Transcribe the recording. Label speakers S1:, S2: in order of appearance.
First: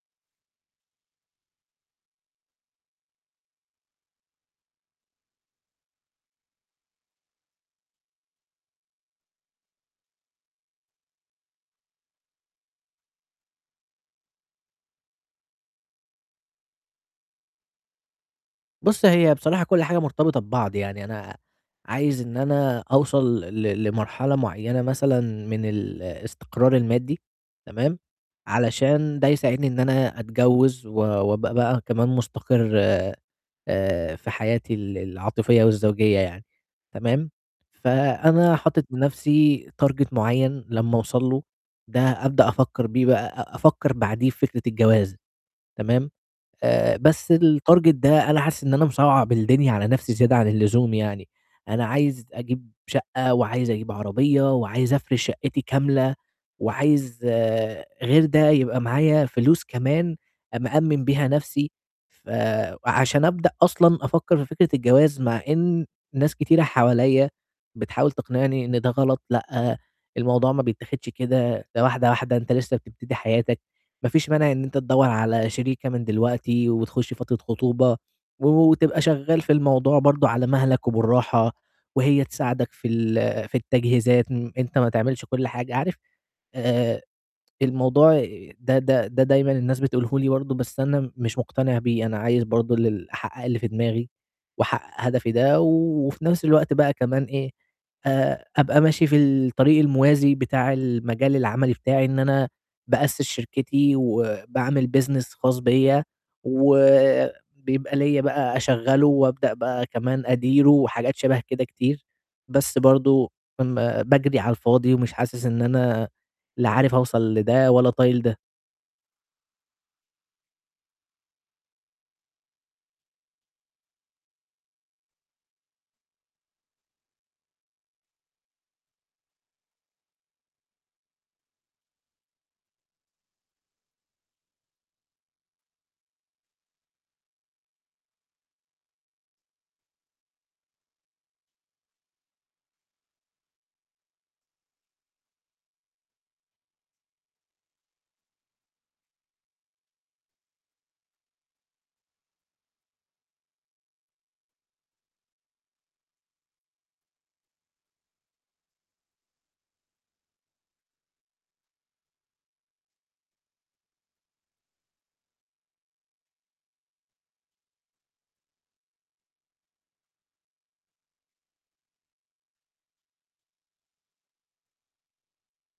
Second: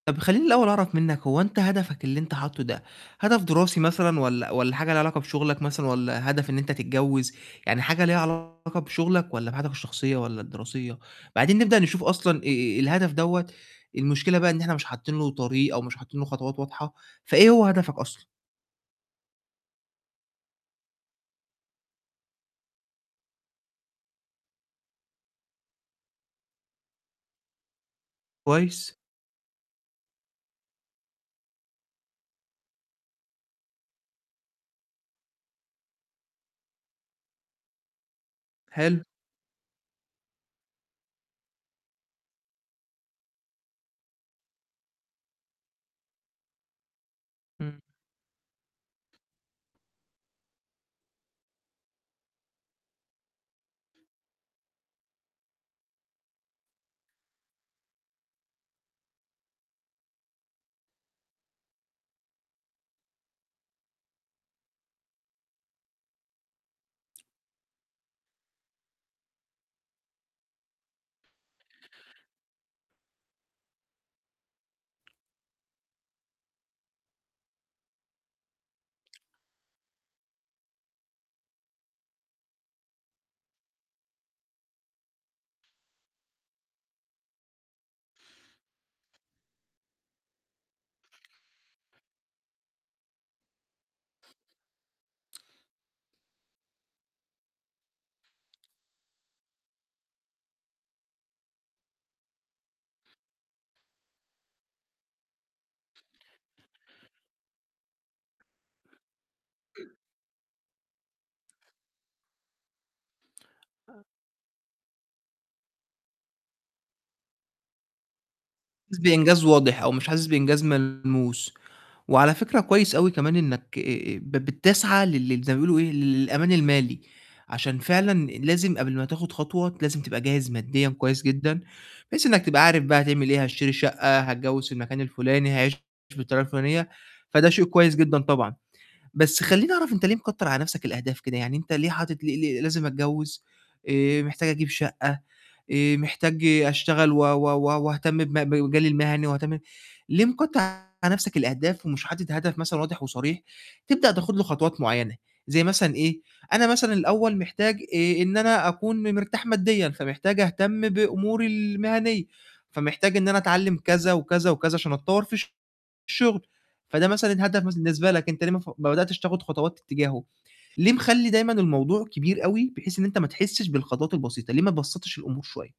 S1: طَب خلّيني الأول أعرف منّك هو أنت هدفك اللي أنت حاطّه ده هدف دراسي مثلًا والّا والّا حاجة ليها علاقة بشُغلك مثلًا والّا هدف إن أنت تتجوِّز؟ يعني حاجة ليها علاقة بشُغلك والّا بحياتك الشخصية والّا الدراسية؟ بعدين نبدأ نشوف أصلًا آآ الهدف دوّة، المشكلة بقى إن إحنا مش حاطّين له طريق أو مش حاطّين له خطوات واضحة، فإيه هو هدفك أصلًا؟
S2: بُص، هي بصراحة كل حاجة مرتبطة ببعض، يعني أنا عايز إن أنا أوصل ل لمرحلة معيّنة مثلًا من الاستقرار المادّي تمام،
S1: كويس.
S2: علشان ده يساعدني إن أنا أتجوِّز و وأبقى بقى كمان مستقر آآ في حياتي ال العاطفية والزوجية يعني تمام، فأنا حاطط
S1: حلو.
S2: لنَفْسي target معيّن لمّا أوصل له ده أبدأ أفكّر بيه بقى أ أفكّر بعديه في فكرة الجواز تمام، آآ بس
S1: إمم.
S2: الtarget ده أنا حاسس إن أنا مصعَّب الدنيا على نَفْسي زيادة عن اللزوم يعني، أنا عايز أجيب شَقْة وعايز أجيب عربية وعايز أفرش شَقِّتي كاملة وعايز غير ده يبقى معايا فلوس كمان مأمِّن بيها نَفْسي. فعشان أبدأ أصلًا أفكّر في فكرة الجواز مع إن ناس كتيرة حواليّا بتحاول تقنعني إن ده غلط لأ، الموضوع ما بيتاخدش كده، ده واحدة، واحدة أنت لسّه بتبتدي حياتك، ما فيش مانع إن أنت تدوّر على شريكة من دلوقتي وتخُش فترة خطوبة و وتبقى شغّال في الموضوع برضه على مهلك وبالراحة وهي تساعدك في ال في التجهيزات أن أنت ما تعملش كل حاجة، عارف آآ الموضوع ده ده ده دايمًا الناس بتقوله لي برضه، بس أنا م مش مقتنع بيه، أنا عايز برضه ال أحقّق اللي في دماغي وأحقّق هدفي ده و وفي نَفْس الوقت بقى كمان إيه، آآ أبقى ماشي في الطريق الموازي بتاع المجال العملي بتاعي، إن أنا بأسِّس شركتي وباعمل business خاص بيّا، وبيبقى ليّا بقى أشغّله وأبدأ بقى كمان أديره وحاجات شَبه كده كتير، بس برضه ام باجري على الفاضي ومش حاسس إن أنا لا عارف أوصل لده ولا طايل ده.
S1: حاسس بإنجاز واضح أو مش حاسس بإنجاز ملموس، وعلى فكرة كويس أوي كمان إنّك آآ ب بتسعى لل زي ما بيقولوا إيه، ل للأمان المالي، عشان فعلًا لازم قبل ما تاخُد خطوة لازم تبقى جاهز مادّيًا كويس جدًا، بحيث إنّك تبقى عارف بقى هتعمل إيه، هاشتري الشَقّة، هاتجوِّز في المكان الفُلاني، هاعيش بالطريقة الفُلانية، فده شيء كويس جدًا طبعًا. بس خلّيني أعرف أنت ليه مكتر على نَفْسك الأهداف كده؟ يعني أنت ليه حاطط ليه ليه لازم أتجوِّز، آآ محتاج أجيب شَقّة، آآ محتاج أشتغل و و و وأهتم بم بمجالي المهني وأهتم ليه مكتّر على نَفْسك الأهداف ومش حاطط هدف مثلًا واضح وصريح، تبدأ تاخُد له خطوات معيّنة زي مثلًا إيه، أنا مثلًا الأول محتاج آآ إن أنا أكون م مرتاح مادّيًا، فمحتاج أهتم بأموري المهنية، فمحتاج إن أنا أتعلِّم كذا وكذا وكذا عشان أتطوّر في الشُغل، فده مثلًا هدف بالنسبة لك، أنت ليه ما ف ما بدأتش تاخُد خطوات اتجاهه؟ ليه مخلّي دايمًا الموضوع كبير أوي بحيث إن أنت ما تحسّش بالخطوات البسيطة، ليه ما بسّطش الأمور شوية؟